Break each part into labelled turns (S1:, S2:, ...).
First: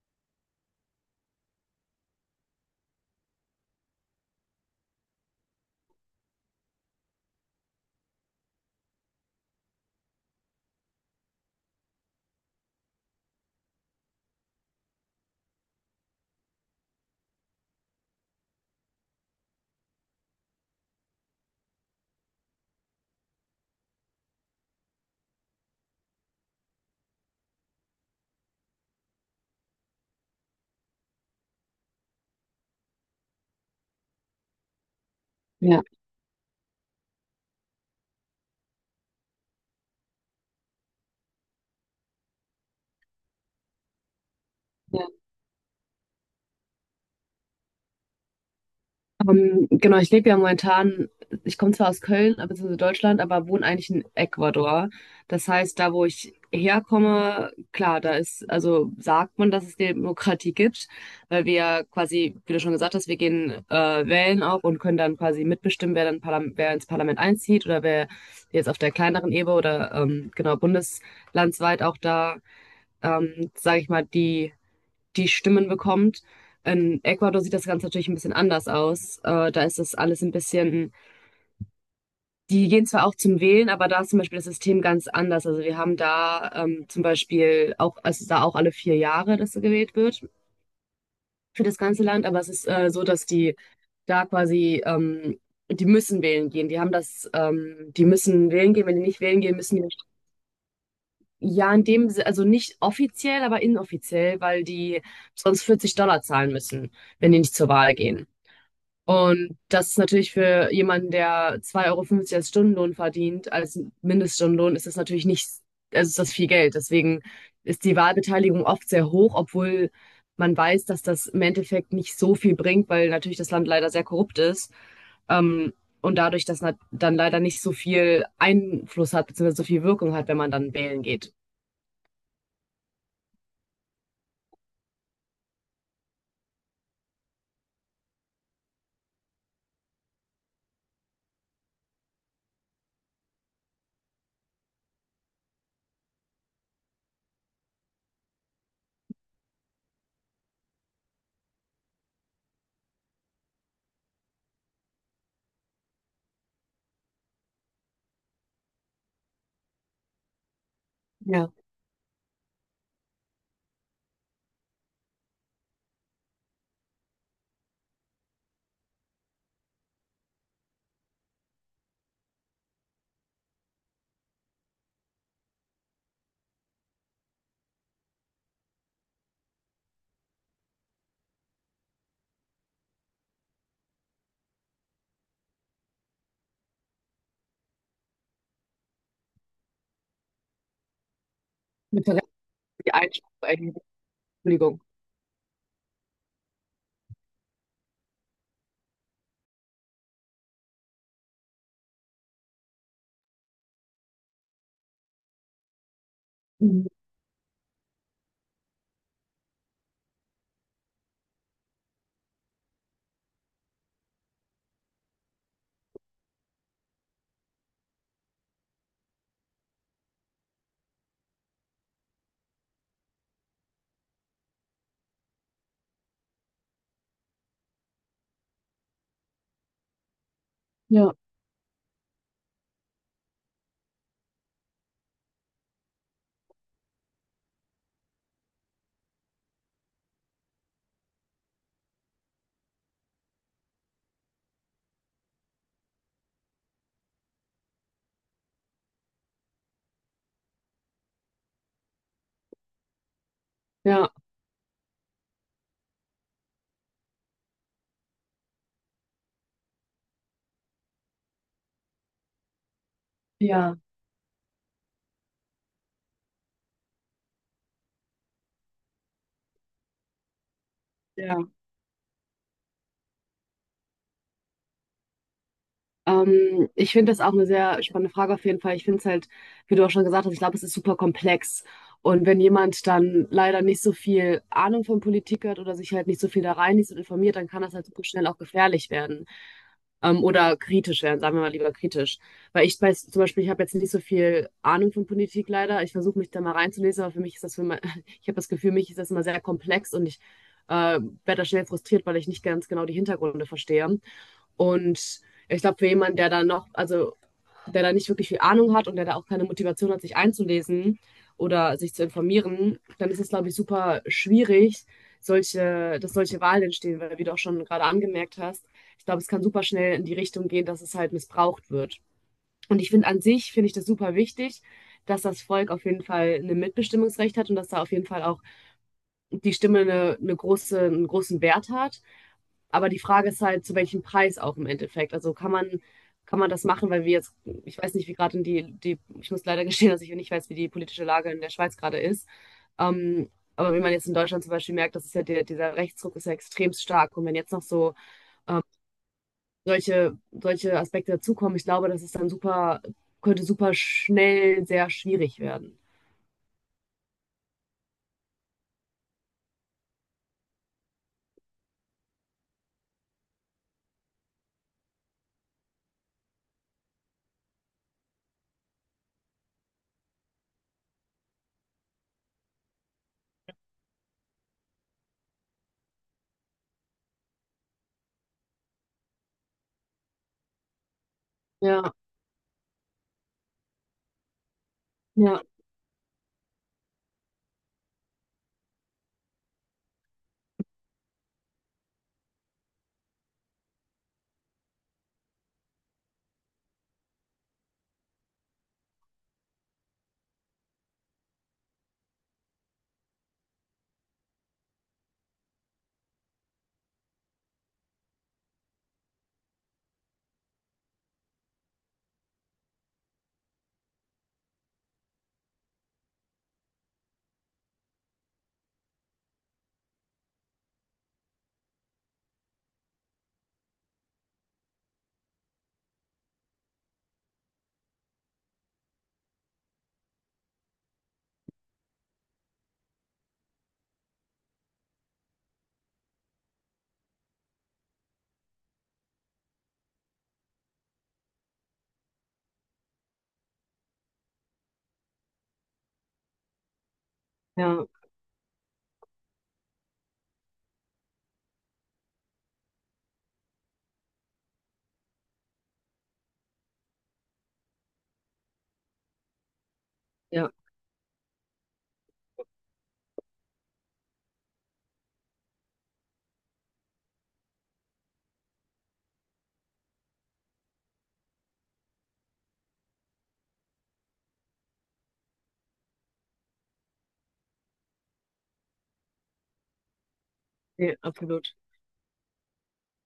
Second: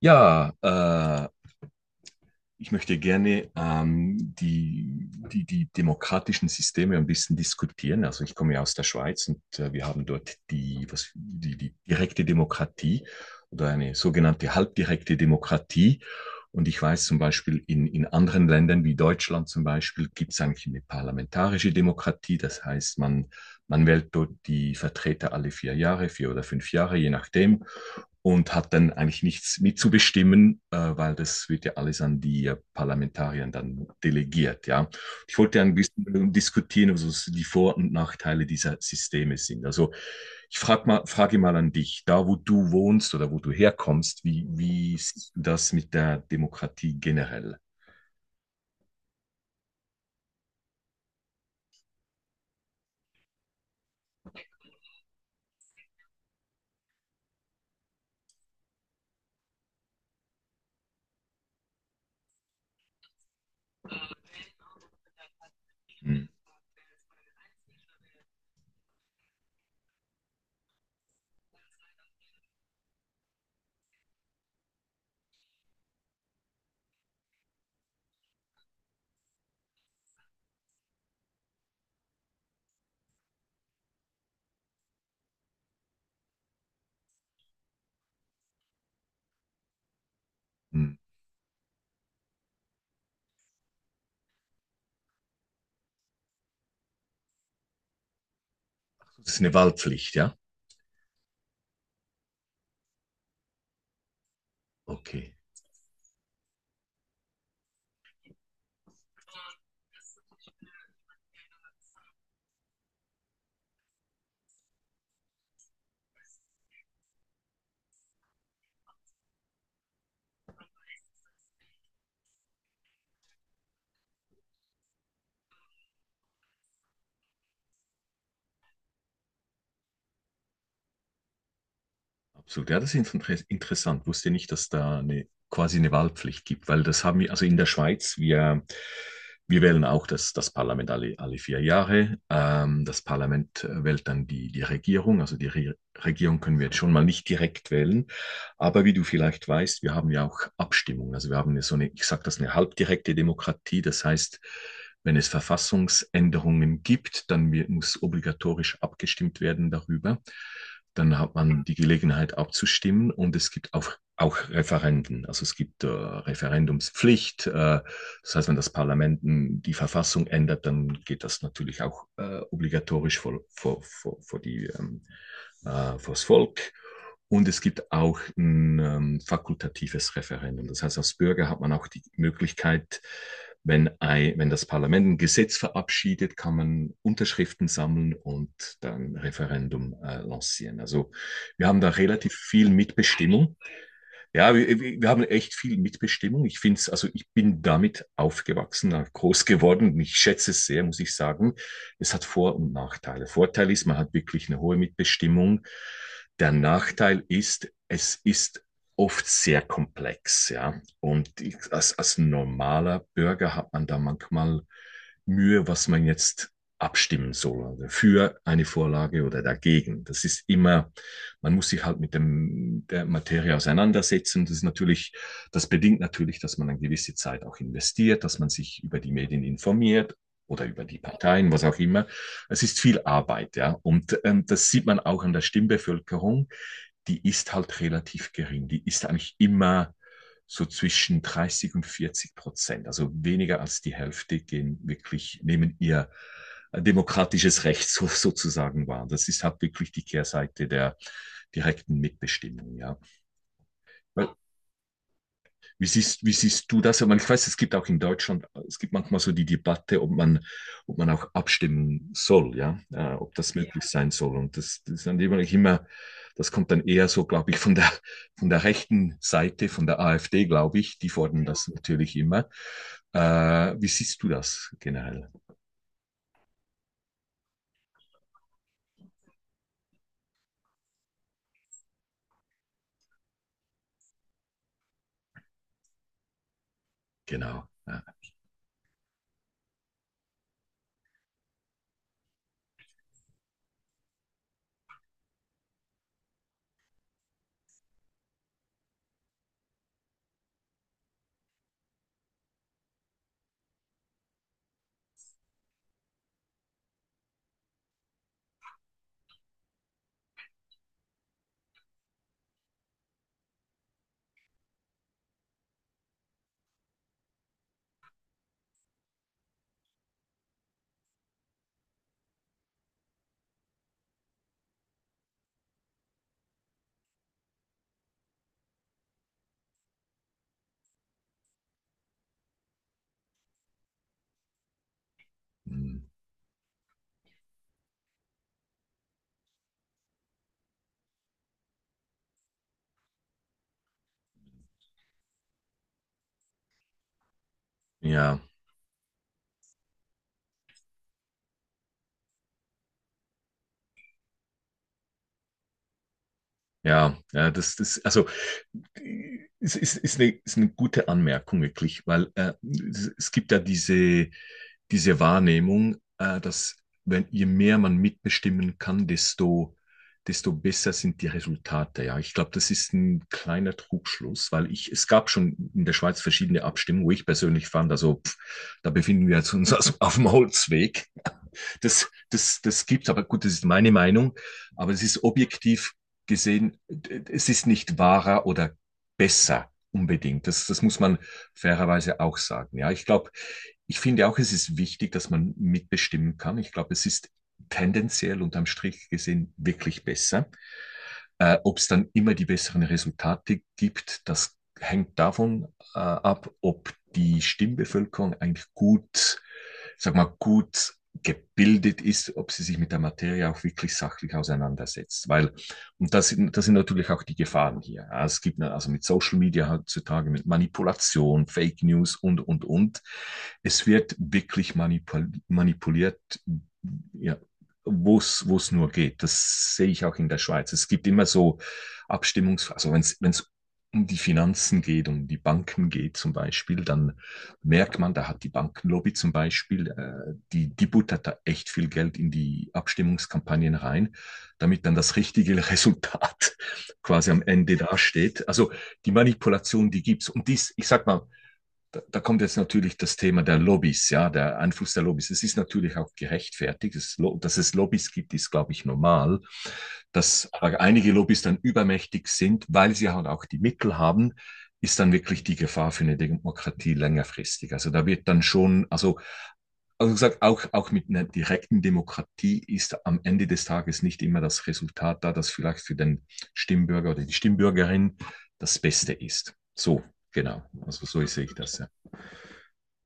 S1: Ja, ich möchte gerne die demokratischen Systeme ein bisschen diskutieren. Also ich komme ja aus der Schweiz und wir haben dort die direkte Demokratie oder eine sogenannte halbdirekte Demokratie. Und ich weiß zum Beispiel, in anderen Ländern wie Deutschland zum Beispiel gibt es eigentlich eine parlamentarische Demokratie. Das heißt, man wählt dort die Vertreter alle 4 Jahre, 4 oder 5 Jahre, je nachdem, und hat dann eigentlich nichts mitzubestimmen, weil das wird ja alles an die Parlamentarier dann delegiert. Ja, ich wollte ja ein
S2: Ja,
S1: bisschen diskutieren, also was die Vor- und Nachteile dieser Systeme sind. Also ich frage mal an dich, da wo du wohnst oder wo du herkommst, wie
S2: ja.
S1: siehst du das mit der Demokratie generell?
S2: Genau, ich lebe ja momentan, ich komme zwar aus Köln, beziehungsweise Deutschland, aber wohne eigentlich in Ecuador. Das heißt, da wo ich herkomme, klar, da ist, also sagt man, dass es Demokratie gibt, weil wir ja quasi, wie du schon gesagt hast, wir gehen wählen auch und können dann quasi mitbestimmen, wer dann
S1: Hm.
S2: Parlam wer ins Parlament einzieht oder wer jetzt auf der kleineren Ebene oder genau bundeslandsweit auch da, sage ich mal, die Stimmen bekommt. In Ecuador sieht das Ganze natürlich ein bisschen anders aus. Da ist das alles ein bisschen, die gehen zwar auch zum Wählen, aber da ist zum Beispiel das System ganz anders. Also wir haben da zum Beispiel auch, also da auch alle 4 Jahre, dass gewählt wird
S1: Hm.
S2: für das ganze Land, aber es ist so, dass die da quasi, die müssen wählen gehen. Die haben das, die müssen wählen gehen. Wenn die nicht
S1: Das ist
S2: wählen
S1: eine
S2: gehen, müssen die nicht.
S1: Wahlpflicht, ja?
S2: Ja, in dem, also nicht offiziell, aber inoffiziell, weil die
S1: Okay.
S2: sonst $40 zahlen müssen, wenn die nicht zur Wahl gehen. Und das ist natürlich für jemanden, der 2,50 Euro als Stundenlohn verdient, als Mindeststundenlohn, ist das natürlich nicht, also ist das viel Geld. Deswegen ist die Wahlbeteiligung oft sehr hoch, obwohl man weiß, dass das im Endeffekt nicht so viel bringt, weil natürlich das Land leider sehr korrupt ist. Ähm, und dadurch, dass man dann leider nicht so viel Einfluss hat, beziehungsweise so viel Wirkung hat, wenn man dann wählen geht.
S1: Absolut, ja, das ist interessant. Wusste nicht, dass da quasi eine Wahlpflicht gibt, weil das haben wir, also in der Schweiz, wir wählen auch das Parlament alle 4 Jahre. Das Parlament wählt dann die Regierung, also die Re Regierung können wir jetzt schon mal nicht direkt wählen, aber wie du vielleicht weißt, wir haben ja auch Abstimmungen. Also wir haben ja so eine, ich sage das, eine halbdirekte Demokratie. Das heißt, wenn es Verfassungsänderungen gibt, dann muss obligatorisch abgestimmt werden darüber. Dann hat
S2: Ja,
S1: man die Gelegenheit abzustimmen, und es gibt auch Referenden. Also es gibt Referendumspflicht. Das heißt, wenn das Parlament die Verfassung ändert, dann geht das natürlich auch obligatorisch vors Volk. Und es gibt auch ein fakultatives Referendum. Das heißt, als Bürger hat man auch die Möglichkeit, wenn das Parlament ein Gesetz verabschiedet, kann man Unterschriften sammeln und dann ein Referendum lancieren. Also wir haben da
S2: mit der
S1: relativ viel
S2: die
S1: Mitbestimmung.
S2: Einschränkung,
S1: Ja, wir,
S2: Entschuldigung.
S1: wir haben echt viel Mitbestimmung. Ich finde es, also ich bin damit aufgewachsen, groß geworden. Ich schätze es sehr, muss ich sagen. Es hat Vor- und Nachteile. Vorteil ist, man hat wirklich eine hohe Mitbestimmung. Der
S2: Mhm.
S1: Nachteil ist, es ist oft sehr komplex, ja. Und ich, als normaler Bürger hat man da manchmal Mühe, was man jetzt abstimmen soll, also für eine Vorlage oder dagegen. Das ist immer, man muss sich halt mit dem, der Materie auseinandersetzen. Das ist natürlich, das bedingt natürlich, dass man eine gewisse Zeit auch investiert, dass man sich über die Medien informiert oder über die
S2: Ja,
S1: Parteien, was auch immer. Es ist viel Arbeit, ja. Und das sieht man auch an der Stimmbevölkerung, die ist halt relativ gering. Die ist eigentlich immer so zwischen 30 und 40%. Also weniger als die Hälfte gehen wirklich, nehmen ihr demokratisches Recht so, sozusagen wahr. Das ist halt wirklich die Kehrseite der direkten Mitbestimmung, ja.
S2: ja,
S1: Weil, wie siehst du das? Ich meine, ich weiß, es gibt auch in Deutschland, es gibt manchmal so die Debatte, ob man auch abstimmen soll, ja, ob das
S2: ja,
S1: möglich sein soll. Und das ist dann immer, das kommt dann eher so, glaube ich, von der rechten Seite, von der AfD, glaube ich, die fordern, ja,
S2: ja.
S1: das natürlich immer. Wie siehst du das generell?
S2: Ich finde das auch eine sehr spannende Frage auf jeden Fall. Ich finde es halt, wie du auch schon gesagt hast, ich glaube, es ist super komplex. Und wenn jemand dann leider nicht so viel Ahnung von Politik hat oder sich halt nicht so viel da reinliest und informiert, dann kann
S1: Genau.
S2: das halt
S1: Ja.
S2: super schnell auch gefährlich werden. Oder kritisch werden, sagen wir mal lieber kritisch. Weil ich weiß, zum Beispiel, ich habe jetzt nicht so viel Ahnung von Politik leider. Ich versuche mich da mal reinzulesen, aber für mich ist das für mein, ich habe das Gefühl, mich ist das immer sehr komplex und ich werde da schnell frustriert, weil ich nicht ganz genau die Hintergründe verstehe. Und ich glaube, für jemanden, der da noch, also der da nicht wirklich viel Ahnung hat und der da auch keine Motivation hat, sich einzulesen oder sich zu informieren, dann ist es, glaube ich, super schwierig, dass solche Wahlen entstehen, weil, wie du auch schon gerade angemerkt hast, ich glaube, es kann super schnell in die Richtung gehen, dass es halt missbraucht wird. Und ich finde an sich, finde ich das super wichtig, dass das Volk auf jeden Fall ein Mitbestimmungsrecht hat und dass da auf jeden Fall auch die Stimme eine große, einen großen Wert hat. Aber die Frage ist halt, zu welchem Preis auch im Endeffekt. Also kann man,
S1: Hm.
S2: kann man das machen, weil wir jetzt, ich weiß nicht, wie gerade in die, ich muss leider gestehen, dass ich nicht weiß, wie die politische Lage in der Schweiz gerade ist. Ähm, aber wie man jetzt in Deutschland zum Beispiel merkt, das ist ja dieser Rechtsdruck ist ja extrem stark. Und wenn jetzt noch so
S1: Ja,
S2: solche Aspekte dazukommen, ich glaube, das ist dann super, könnte super schnell sehr schwierig werden.
S1: ja, ja, also ist eine gute Anmerkung wirklich, weil es gibt ja diese Wahrnehmung, dass wenn, je mehr man mitbestimmen kann, desto besser sind die Resultate. Ja, ich glaube, das ist ein kleiner Trugschluss, weil ich, es gab schon in der Schweiz verschiedene Abstimmungen, wo ich persönlich fand, also pff, da befinden wir uns also auf dem Holzweg.
S2: Ja,
S1: Das gibt's, aber gut, das ist meine Meinung. Aber es ist
S2: ja,
S1: objektiv gesehen, es ist nicht wahrer oder besser unbedingt. Das, das muss man fairerweise auch sagen. Ja, ich glaube, ich finde auch, es ist wichtig, dass man mitbestimmen kann. Ich glaube, es ist tendenziell unterm Strich gesehen wirklich besser. Ob es dann immer die besseren Resultate gibt, das hängt davon ab, ob die Stimmbevölkerung eigentlich gut, sag mal, gut gebildet ist, ob sie sich mit der Materie auch wirklich sachlich auseinandersetzt. Weil, und das sind natürlich auch die Gefahren hier. Ja, es gibt ne, also mit Social Media heutzutage, mit Manipulation, Fake News und, und. Es wird wirklich manipuliert, ja, wo es nur geht. Das sehe ich auch in der Schweiz. Es gibt immer so also wenn es um die Finanzen geht, um die Banken geht zum Beispiel, dann merkt man, da hat die Bankenlobby zum Beispiel, die buttert da echt viel Geld in die Abstimmungskampagnen rein, damit dann das richtige Resultat quasi am Ende
S2: ja,
S1: dasteht. Also die Manipulation, die gibt's. Und ich sag mal, da kommt jetzt natürlich das Thema der Lobbys, ja, der Einfluss der Lobbys. Es ist natürlich auch gerechtfertigt. Dass es Lobbys gibt, ist, glaube ich, normal. Dass
S2: ja,
S1: aber einige Lobbys dann übermächtig sind, weil sie halt auch die Mittel haben, ist dann wirklich die Gefahr für eine Demokratie längerfristig. Also da wird dann schon, also gesagt, auch mit einer direkten Demokratie ist am Ende des Tages nicht immer das Resultat da, das vielleicht für den Stimmbürger oder die Stimmbürgerin das Beste ist. So, genau.
S2: nee,
S1: Also so sehe ich
S2: absolut.
S1: das, ja.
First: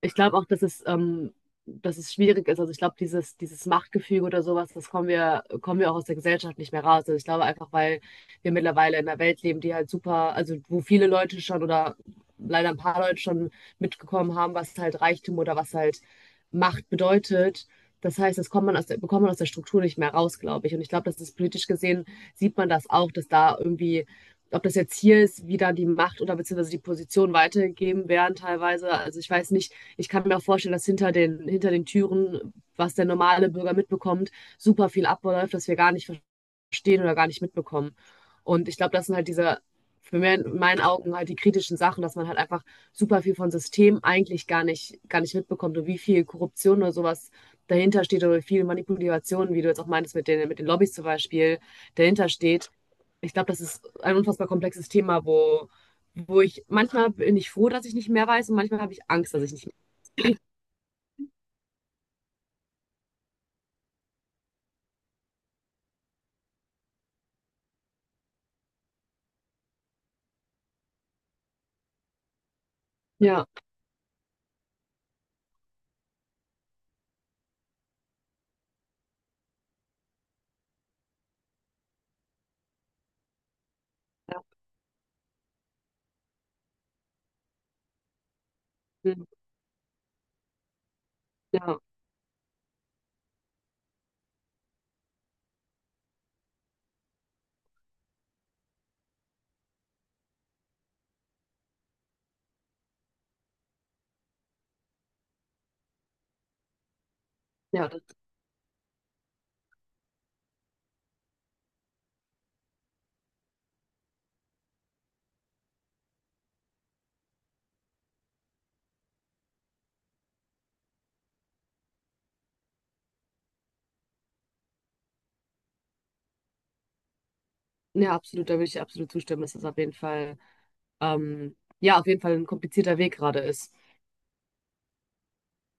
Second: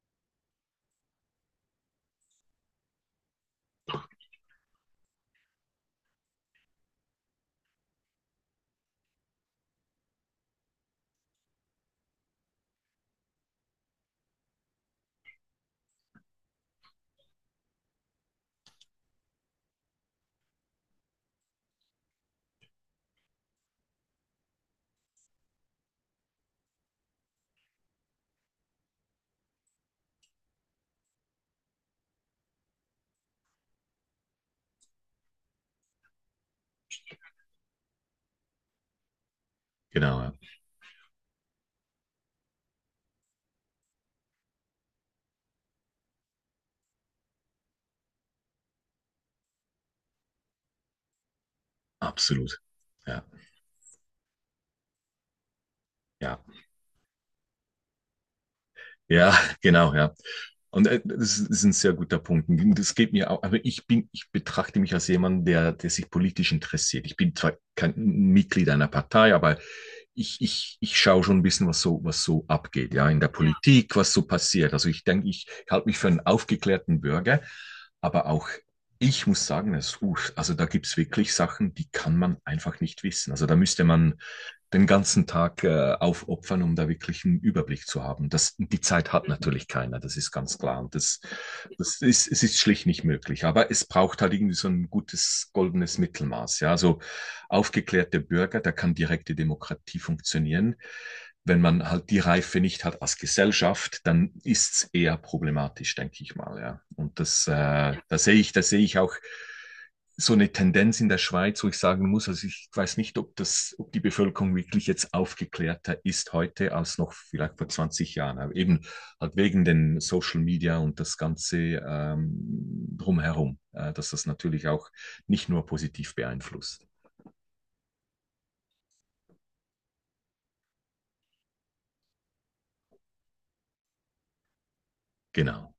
S2: Ich glaube auch, dass es schwierig ist. Also ich glaube, dieses Machtgefüge oder sowas, das kommen wir auch aus der Gesellschaft nicht mehr raus. Also ich glaube einfach, weil wir mittlerweile in einer Welt leben, die halt super, also wo viele Leute schon oder leider ein paar Leute schon mitgekommen haben, was halt Reichtum oder was halt Macht bedeutet. Das heißt, das kommt man aus der, bekommt man aus der Struktur nicht mehr raus, glaube ich. Und ich glaube, dass das ist politisch gesehen sieht man das auch, dass da irgendwie ob das jetzt hier ist, wie da die Macht oder beziehungsweise die Position weitergegeben werden teilweise. Also ich weiß nicht, ich kann mir auch vorstellen, dass hinter den Türen, was der normale Bürger mitbekommt, super viel abläuft, das wir gar nicht verstehen oder gar nicht mitbekommen. Und ich glaube, das sind halt diese, für
S1: Genau, ja.
S2: mich in meinen Augen halt die kritischen Sachen, dass man halt einfach super viel von System eigentlich gar nicht mitbekommt und wie viel Korruption oder sowas dahinter steht oder wie viel Manipulation, wie du jetzt auch meintest, mit den Lobbys zum Beispiel, dahinter
S1: Absolut.
S2: steht.
S1: Ja,
S2: Ich glaube, das ist ein unfassbar komplexes Thema, wo,
S1: ja,
S2: wo ich manchmal bin ich froh, dass ich nicht mehr weiß und manchmal habe ich Angst,
S1: ja,
S2: dass ich nicht.
S1: genau, ja. Und das ist ein sehr guter Punkt. Und das geht mir auch, aber ich betrachte mich als jemand, der sich politisch interessiert. Ich bin zwar kein Mitglied einer Partei, aber ich schaue schon ein bisschen, was so abgeht, ja, in der, ja,
S2: Ja,
S1: Politik, was so passiert. Also ich denke, ich halte mich für einen aufgeklärten Bürger, aber auch ich muss sagen, also da gibt's wirklich Sachen, die kann man einfach nicht wissen. Also da müsste man
S2: ja,
S1: den ganzen Tag aufopfern, um da wirklich einen Überblick zu haben. Das, die Zeit
S2: mhm,
S1: hat natürlich keiner, das ist ganz klar. Und das,
S2: ja,
S1: das ist, es ist schlicht nicht möglich. Aber es braucht halt irgendwie so ein gutes goldenes Mittelmaß. Ja, also aufgeklärte Bürger, da kann direkte Demokratie funktionieren. Wenn man halt die Reife nicht hat als Gesellschaft, dann ist es eher problematisch, denke ich mal. Ja, und
S2: ja, das,
S1: da sehe ich auch so eine Tendenz in der Schweiz, wo ich sagen muss, also ich weiß nicht, ob die Bevölkerung wirklich jetzt aufgeklärter ist heute als noch vielleicht vor 20 Jahren. Aber eben halt wegen den Social Media und das Ganze drumherum, dass das natürlich auch nicht nur positiv beeinflusst.
S2: ja, absolut, da würde ich dir absolut zustimmen, dass das auf jeden Fall, ja, auf jeden Fall ein komplizierter Weg gerade ist.
S1: Genau.